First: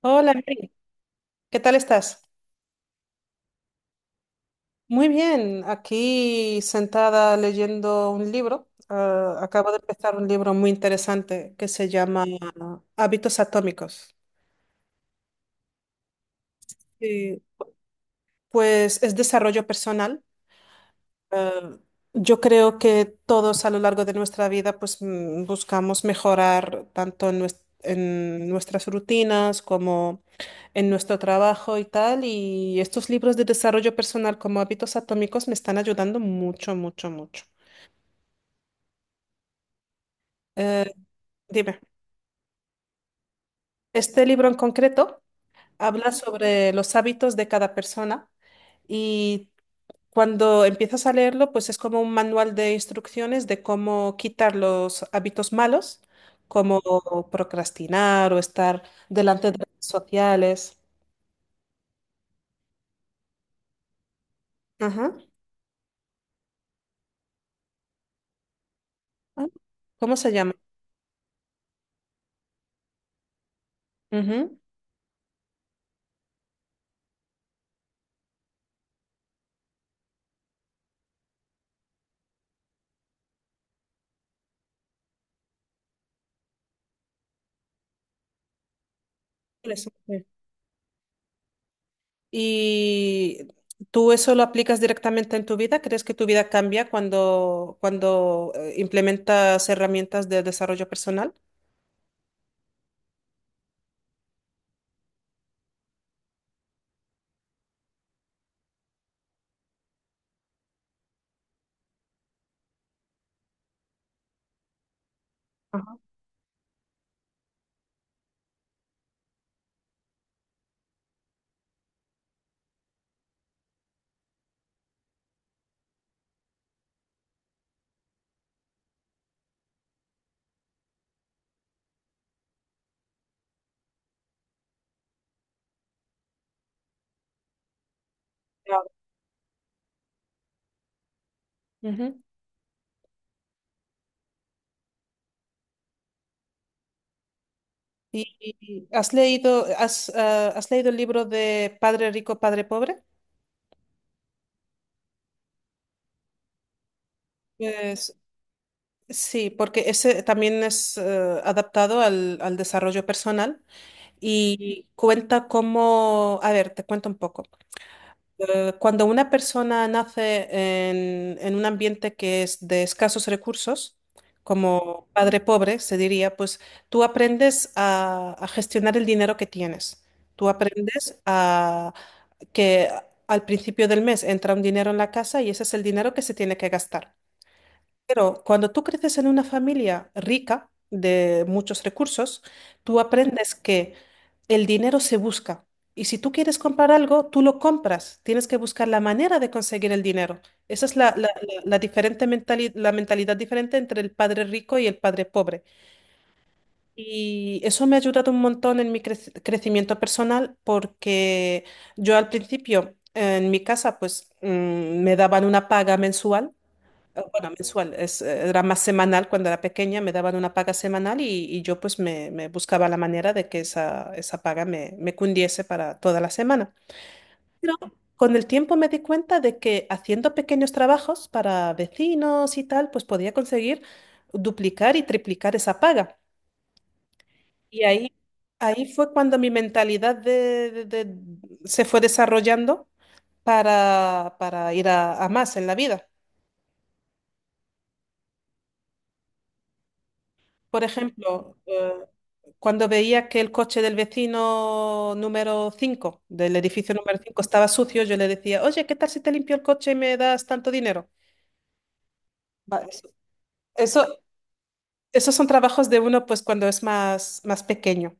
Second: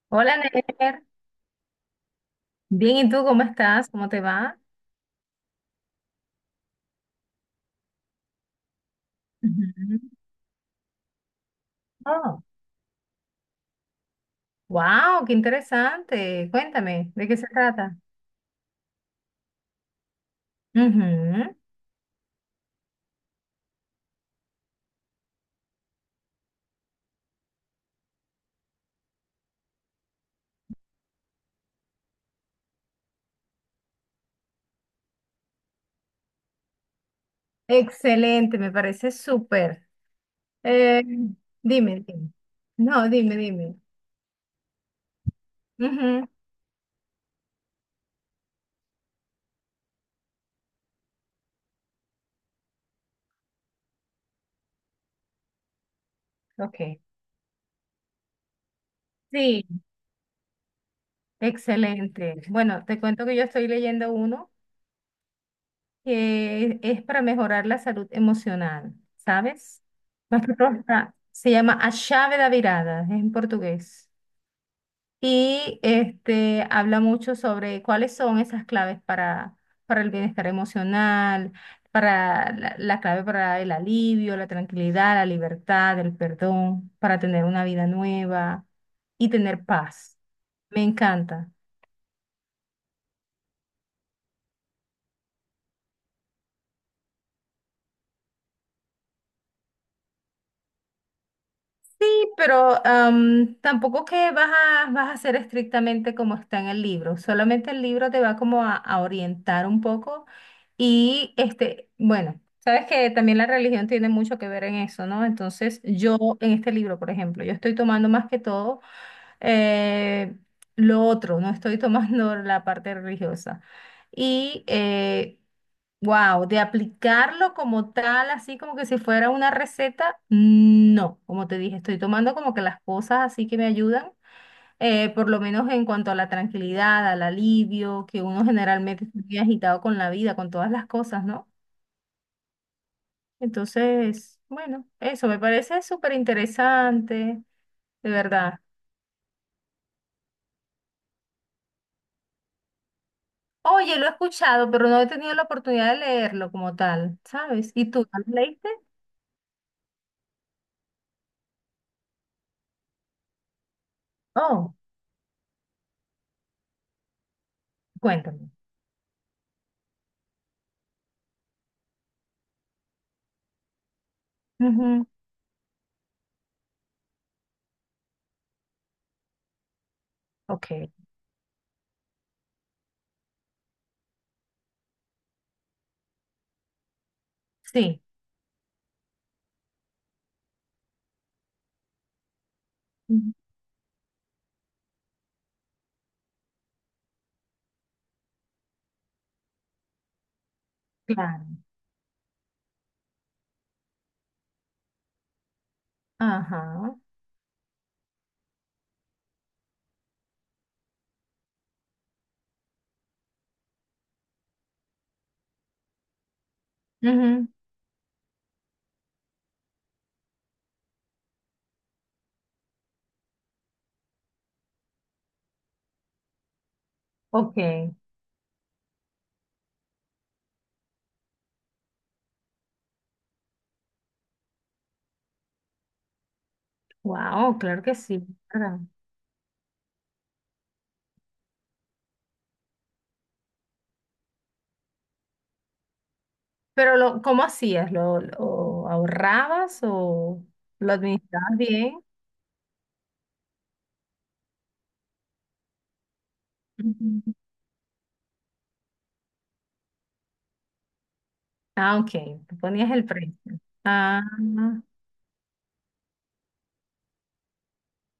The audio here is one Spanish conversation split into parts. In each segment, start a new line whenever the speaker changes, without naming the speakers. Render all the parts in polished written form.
Hola,
Hola,
Mary.
Ner.
¿Qué tal estás?
Bien, ¿y tú cómo estás? ¿Cómo te va?
Muy bien, aquí sentada leyendo un libro. Ah, acabo de
Ujú.
empezar un libro muy interesante que se llama
Oh,
Hábitos Atómicos.
wow, qué interesante. Cuéntame, ¿de qué
Y,
se trata?
pues es desarrollo personal.
Ujú.
Ah, yo creo que todos a lo largo de nuestra vida pues buscamos mejorar tanto en nuestras rutinas como en nuestro trabajo y tal, y estos libros de desarrollo personal como hábitos atómicos me están ayudando mucho, mucho, mucho.
Excelente, me parece súper.
Eh,
Eh,
Dime,
dime, dime. No, dime, dime.
este libro en concreto habla
Ujú.
sobre los hábitos de cada persona y cuando empiezas a leerlo, pues es como un manual de instrucciones de cómo quitar los hábitos malos, como
Ok.
procrastinar o estar delante de
Sí,
redes sociales.
excelente. Bueno, te cuento que yo estoy leyendo uno
Ajá.
que es para mejorar la salud emocional,
Ah,
¿sabes?
¿cómo se
Más
llama?
que todo se llama A Chave da Virada, es en portugués.
Ujú.
Y este, habla mucho sobre cuáles son esas claves para el bienestar emocional, para la clave para el alivio, la tranquilidad, la libertad, el perdón, para tener una vida nueva y tener paz. Me encanta.
¿Y tú eso lo aplicas directamente en tu vida? ¿Crees que tu vida cambia cuando, cuando implementas herramientas de desarrollo personal?
Sí, pero tampoco que vas a, vas a ser estrictamente como está en el libro, solamente el libro te va como a orientar un poco. Y este, bueno, sabes que también la religión tiene mucho que ver en eso, ¿no? Entonces
Ajá.
yo en este libro, por ejemplo, yo estoy tomando más que todo eh, lo otro, no estoy tomando la parte religiosa. Y eh, Wow, de aplicarlo como tal, así como que si fuera una receta, no, como te dije, estoy tomando como que las cosas así que me ayudan, por lo menos en cuanto a la tranquilidad, al alivio, que uno
Claro.
generalmente está muy agitado con la vida, con todas las cosas, ¿no?
Ujú.
Entonces, bueno, eso me parece súper interesante, de
¿Y,
verdad.
y has leído el libro de Padre Rico, Padre Pobre?
Oye, lo he escuchado, pero no he tenido la oportunidad de leerlo como tal, ¿sabes? ¿Y tú,
Pues,
¿lo leíste?
sí, porque ese también es adaptado al desarrollo personal
Oh,
y cuenta cómo, a ver, te cuento un poco.
cuéntame.
Cuando una persona nace en un ambiente que es de escasos recursos,
Ujú.
como padre pobre, se diría, pues tú aprendes a gestionar el dinero que tienes. Tú
Ok,
aprendes a que al principio del mes entra un dinero en la casa y ese es el dinero que se tiene que gastar.
sí.
Pero cuando tú creces en una familia rica de muchos recursos, tú aprendes que el dinero se busca. Y si tú quieres comprar algo, tú lo compras. Tienes que buscar la manera de conseguir el dinero. Esa es la, la-
Claro.
la- la diferente mentali- la mentalidad diferente entre el padre rico y el padre pobre.
Ajá.
Y eso me ha ayudado un montón en mi crecimiento personal porque yo al principio en mi casa pues me daban una paga mensual
Ujú.
bueno, mensual, era más semanal cuando era pequeña, me daban una paga semanal y yo pues me buscaba la manera de que esa paga me cundiese para toda la semana.
Ok.
Pero con el tiempo me di cuenta de que haciendo pequeños trabajos para vecinos y tal, pues podía conseguir duplicar y triplicar esa paga.
Wow, claro
Y
que
ahí,
sí. ¿Verdad?
ahí fue cuando mi mentalidad se fue desarrollando para ir a más en la vida.
Pero lo, ¿cómo hacías? Lo ahorrabas o
Por
lo
ejemplo,
administrabas bien?
cuando veía que el coche del vecino número 5 del edificio número
Ujú.
5 estaba sucio, yo le decía, oye, ¿qué tal si te limpio el coche y me das tanto dinero?
Ah, ok. Tú
Va,
ponías el precio.
Eso-
Ah,
esos son trabajos de uno pues cuando es más pequeño.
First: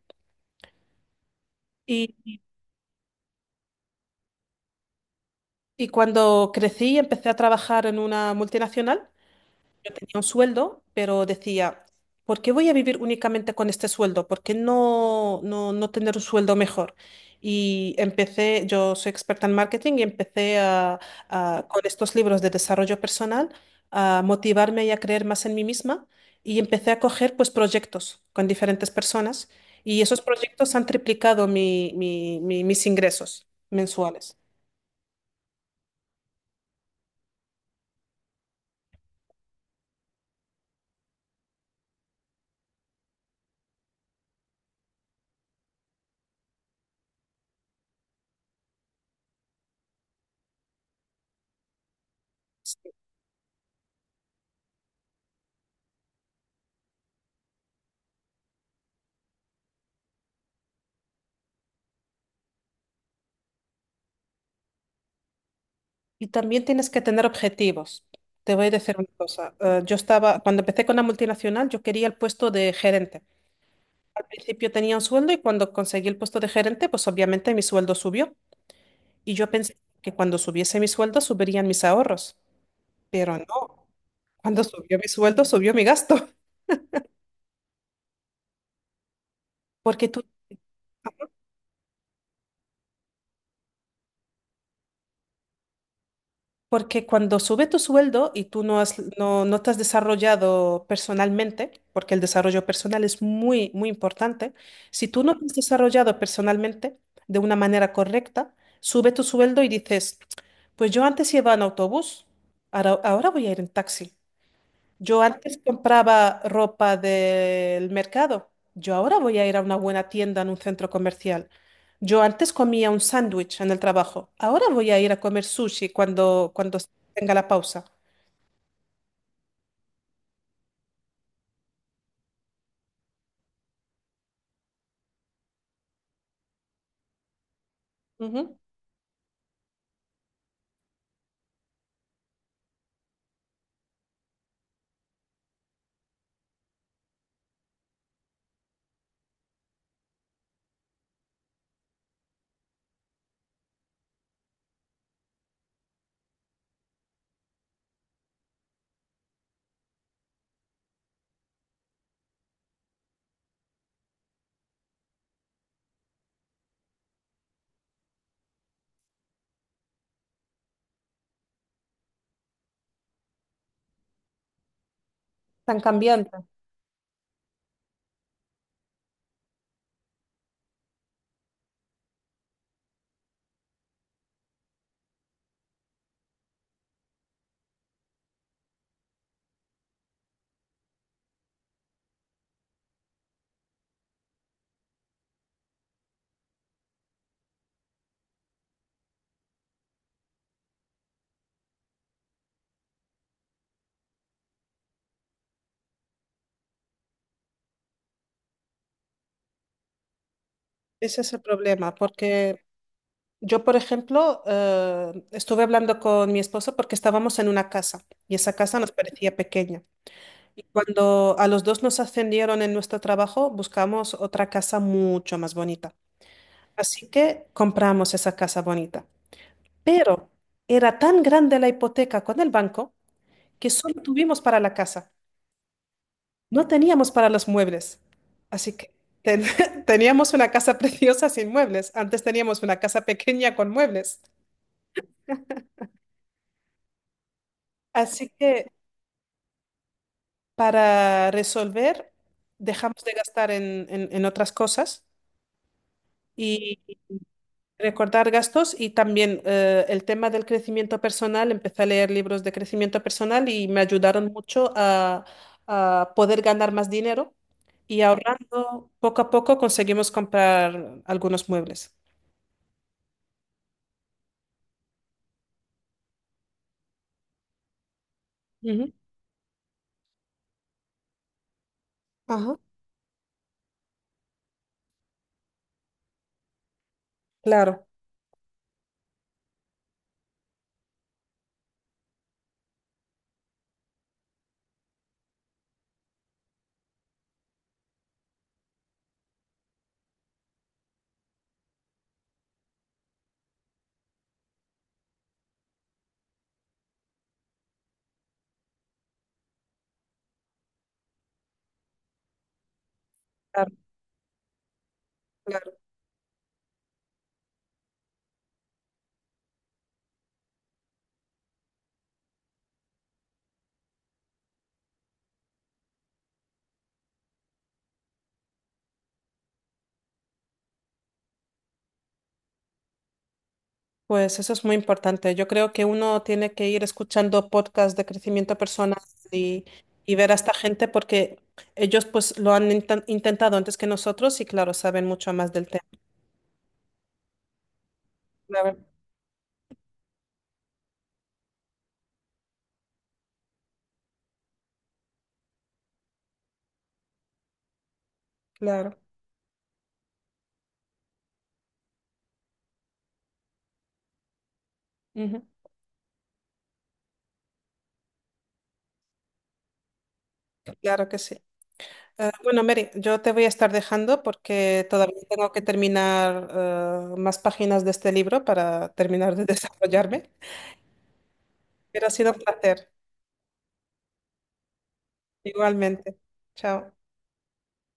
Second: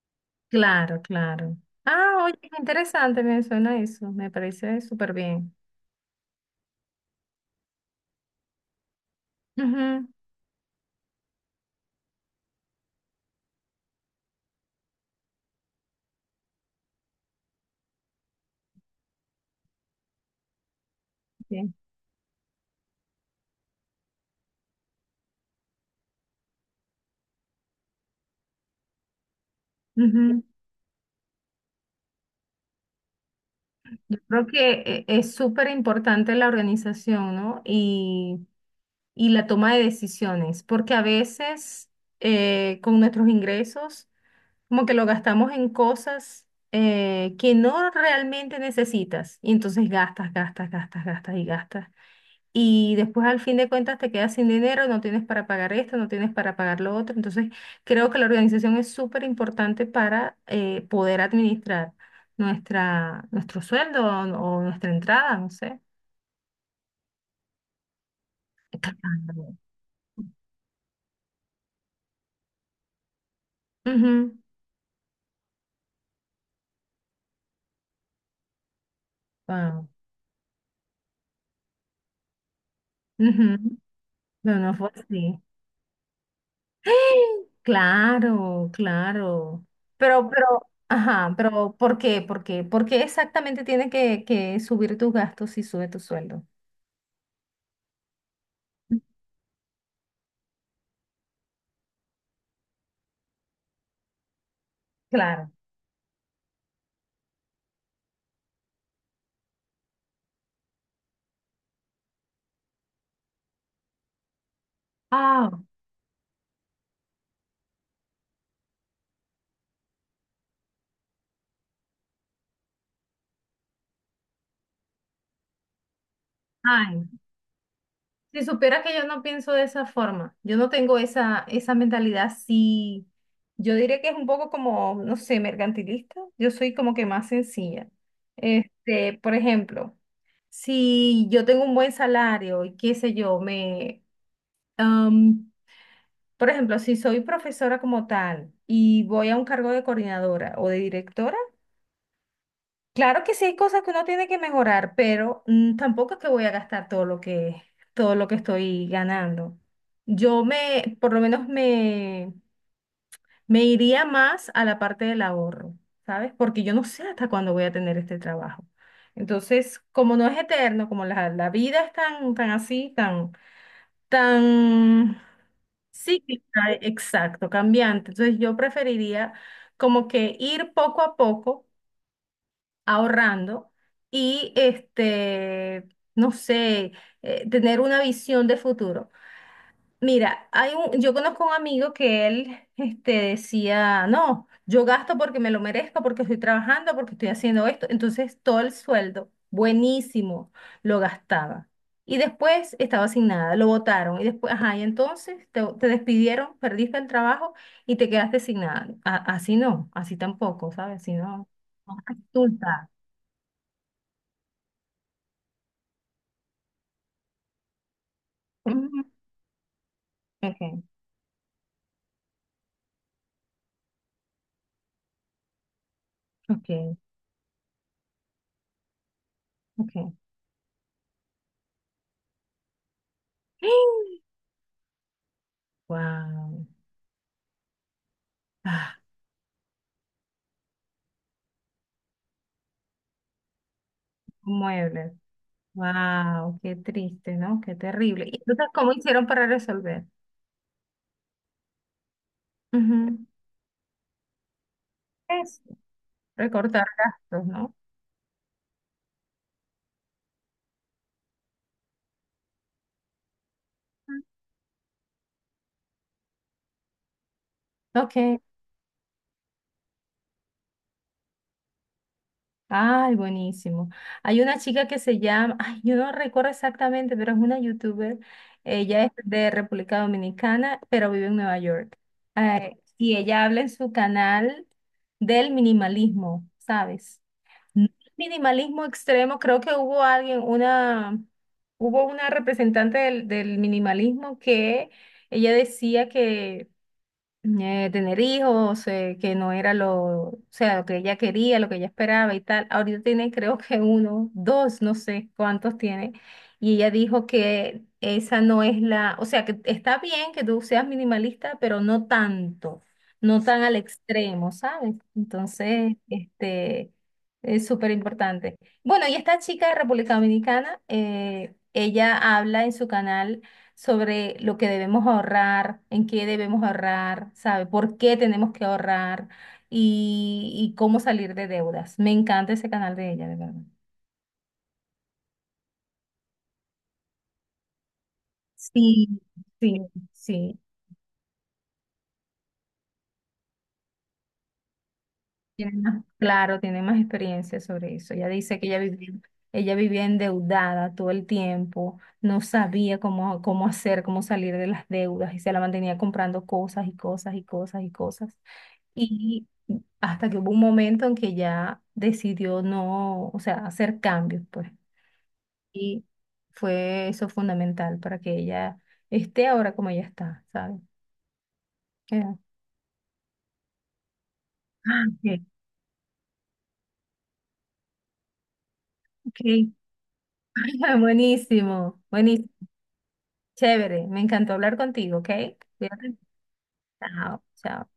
claro, claro. Ah, oye,
Y,
qué interesante me suena eso. Me parece súper bien.
y cuando crecí, empecé a trabajar en una multinacional. Yo
Ujú,
tenía un sueldo, pero decía, ¿por qué voy a vivir únicamente con este sueldo? ¿Por qué no tener un sueldo mejor? Y empecé, yo soy experta en marketing y empecé
bien.
con estos libros de desarrollo personal a motivarme y a creer más en mí misma y empecé a coger pues proyectos con diferentes personas y esos
Ujú.
proyectos han triplicado mis ingresos mensuales.
Creo que es súper importante la organización, ¿no? Y la toma de decisiones, porque a veces con nuestros ingresos como que lo gastamos en cosas que no realmente necesitas y entonces gastas, gastas, gastas, gastas y gastas. Y después al fin de cuentas te quedas sin dinero, no tienes para pagar esto, no tienes para pagar lo otro. Entonces creo que la organización es súper importante para poder administrar nuestra, nuestro sueldo o nuestra entrada, no sé.
Y también tienes que tener objetivos. Te voy a decir una cosa.
Claro.
Yo estaba, cuando empecé con la multinacional, yo quería el puesto de gerente. Al
Ujú.
principio tenía un sueldo y cuando conseguí el puesto de gerente, pues obviamente mi sueldo subió. Y yo pensé
Wow.
que cuando subiese mi sueldo, subirían mis ahorros. Pero no,
No,
cuando
no fue
subió mi
así.
sueldo, subió mi gasto.
Claro, claro.
Porque tú
Pero, pero, ajá, pero ¿por qué? ¿Por qué? ¿Por qué exactamente tiene que subir tus gastos si sube tu sueldo?
Porque cuando sube tu sueldo y tú no te has desarrollado personalmente, porque el desarrollo personal es muy, muy importante, si tú no te
Claro.
has desarrollado personalmente de una manera correcta, sube tu sueldo y dices, pues yo antes iba en autobús, ahora voy a ir en taxi. Yo
Ah,
antes compraba ropa del mercado. Yo ahora voy a ir a una buena tienda en un centro comercial. Yo antes comía un sándwich en el trabajo. Ahora voy a ir a comer sushi cuando
ay,
tenga la pausa.
si supieras que yo no pienso de esa forma, yo no tengo esa, esa mentalidad, sí, yo diría que es un poco como, no sé, mercantilista, yo soy como que más sencilla.
Ujú.
Este, por ejemplo, si yo tengo un buen salario y qué sé yo, me, Am, por ejemplo, si soy profesora como tal y voy a un cargo de coordinadora o de directora, claro que sí hay cosas que uno tiene que mejorar, pero tampoco es que voy a gastar todo lo que estoy ganando. Yo me, por lo menos me, me iría más a la parte del ahorro, ¿sabes? Porque yo no sé hasta cuándo voy a tener este trabajo. Entonces, como no es eterno, como la vida es tan, tan así, tan tan
Tan cambiante.
cíclica, exacto, cambiante. Entonces yo preferiría como que ir poco a poco ahorrando y este, no sé, tener una visión de futuro. Mira, hay un, yo conozco un amigo que él este, decía, no, yo gasto porque me lo merezco, porque estoy trabajando, porque estoy haciendo esto. Entonces todo el sueldo, buenísimo, lo gastaba. Y después estaba sin nada, lo botaron. Y después, ajá, y entonces te despidieron, perdiste el trabajo y te quedaste sin nada. Así no, así tampoco, ¿sabes? Así
Ese es el
no.
problema,
No
porque
resulta.
yo, por ejemplo, estuve hablando con mi esposo porque estábamos en una casa y esa casa nos
Ujú.
parecía pequeña. Y
Ok,
cuando a los dos nos ascendieron en nuestro trabajo, buscamos otra casa mucho más bonita.
ok,
Así que compramos esa casa bonita.
ok.
Pero era tan grande la hipoteca con el banco que solo tuvimos para la casa. No
Wow.
teníamos para los muebles. Así que
Ah,
ten- teníamos una casa preciosa sin muebles. Antes teníamos una casa pequeña con muebles.
muebles. Wow, qué triste, ¿no? Qué terrible.
Así
¿Y entonces
que
cómo hicieron para resolver?
para resolver, dejamos de
Ujú.
gastar en otras cosas.
Eso, recortar gastos, ¿no?
Recortar gastos y también el tema del crecimiento personal. Empecé a leer libros de crecimiento personal y me ayudaron mucho a poder ganar más dinero y
Ok.
ahorrando poco a poco conseguimos comprar algunos muebles.
Ay, buenísimo. Hay una chica que se llama, ay, yo no recuerdo exactamente, pero es una youtuber.
Ujú.
Ella es de República Dominicana, pero vive en Nueva York.
Ajá.
Y ella habla en su canal del minimalismo, ¿sabes?
Claro,
No, minimalismo extremo, creo que hubo alguien, una, hubo una representante del, del minimalismo que ella decía que tener hijos, que no era lo, o sea, lo que ella quería, lo que ella esperaba y tal. Ahorita tiene creo que uno, dos, no sé cuántos tiene. Y ella dijo que esa no es la, o sea, que está bien que tú seas minimalista, pero no tanto, no tan
claro,
al extremo, ¿sabes?
claro.
Entonces, este, es súper importante. Bueno, y esta chica de República Dominicana, ella habla en su canal sobre lo que debemos ahorrar, en qué debemos ahorrar, ¿sabe? ¿Por qué tenemos que ahorrar y cómo salir de deudas? Me encanta ese canal de ella, de verdad.
Pues eso es muy importante. Yo creo que uno tiene que ir escuchando podcasts de crecimiento personal
Sí,
y,
sí,
y ver a esta
sí.
gente porque ellos pues lo han intentado antes que nosotros y claro, saben mucho más del
Tiene más, claro, tiene más experiencia sobre eso. Ella dice que
tema.
ella vivía endeudada todo el tiempo, no sabía cómo, cómo hacer, cómo salir de las deudas y se la mantenía comprando cosas y cosas y cosas y cosas.
Claro,
Y hasta que hubo un momento en que ya decidió no, o sea, hacer cambios, pues.
Ujú.
Y fue eso fundamental para que ella esté ahora como ella está, ¿sabes?
Claro que sí.
Ya.
Bueno, Mary, yo te voy a estar dejando porque
Ah,
todavía
ok,
tengo que terminar más páginas de este libro para terminar de
ok.
desarrollarme,
Buenísimo,
pero ha sido un
buenísimo,
placer.
chévere. Me encantó hablar contigo, ¿ok? Cuídate.
Igualmente. Chao.
Chao, chao.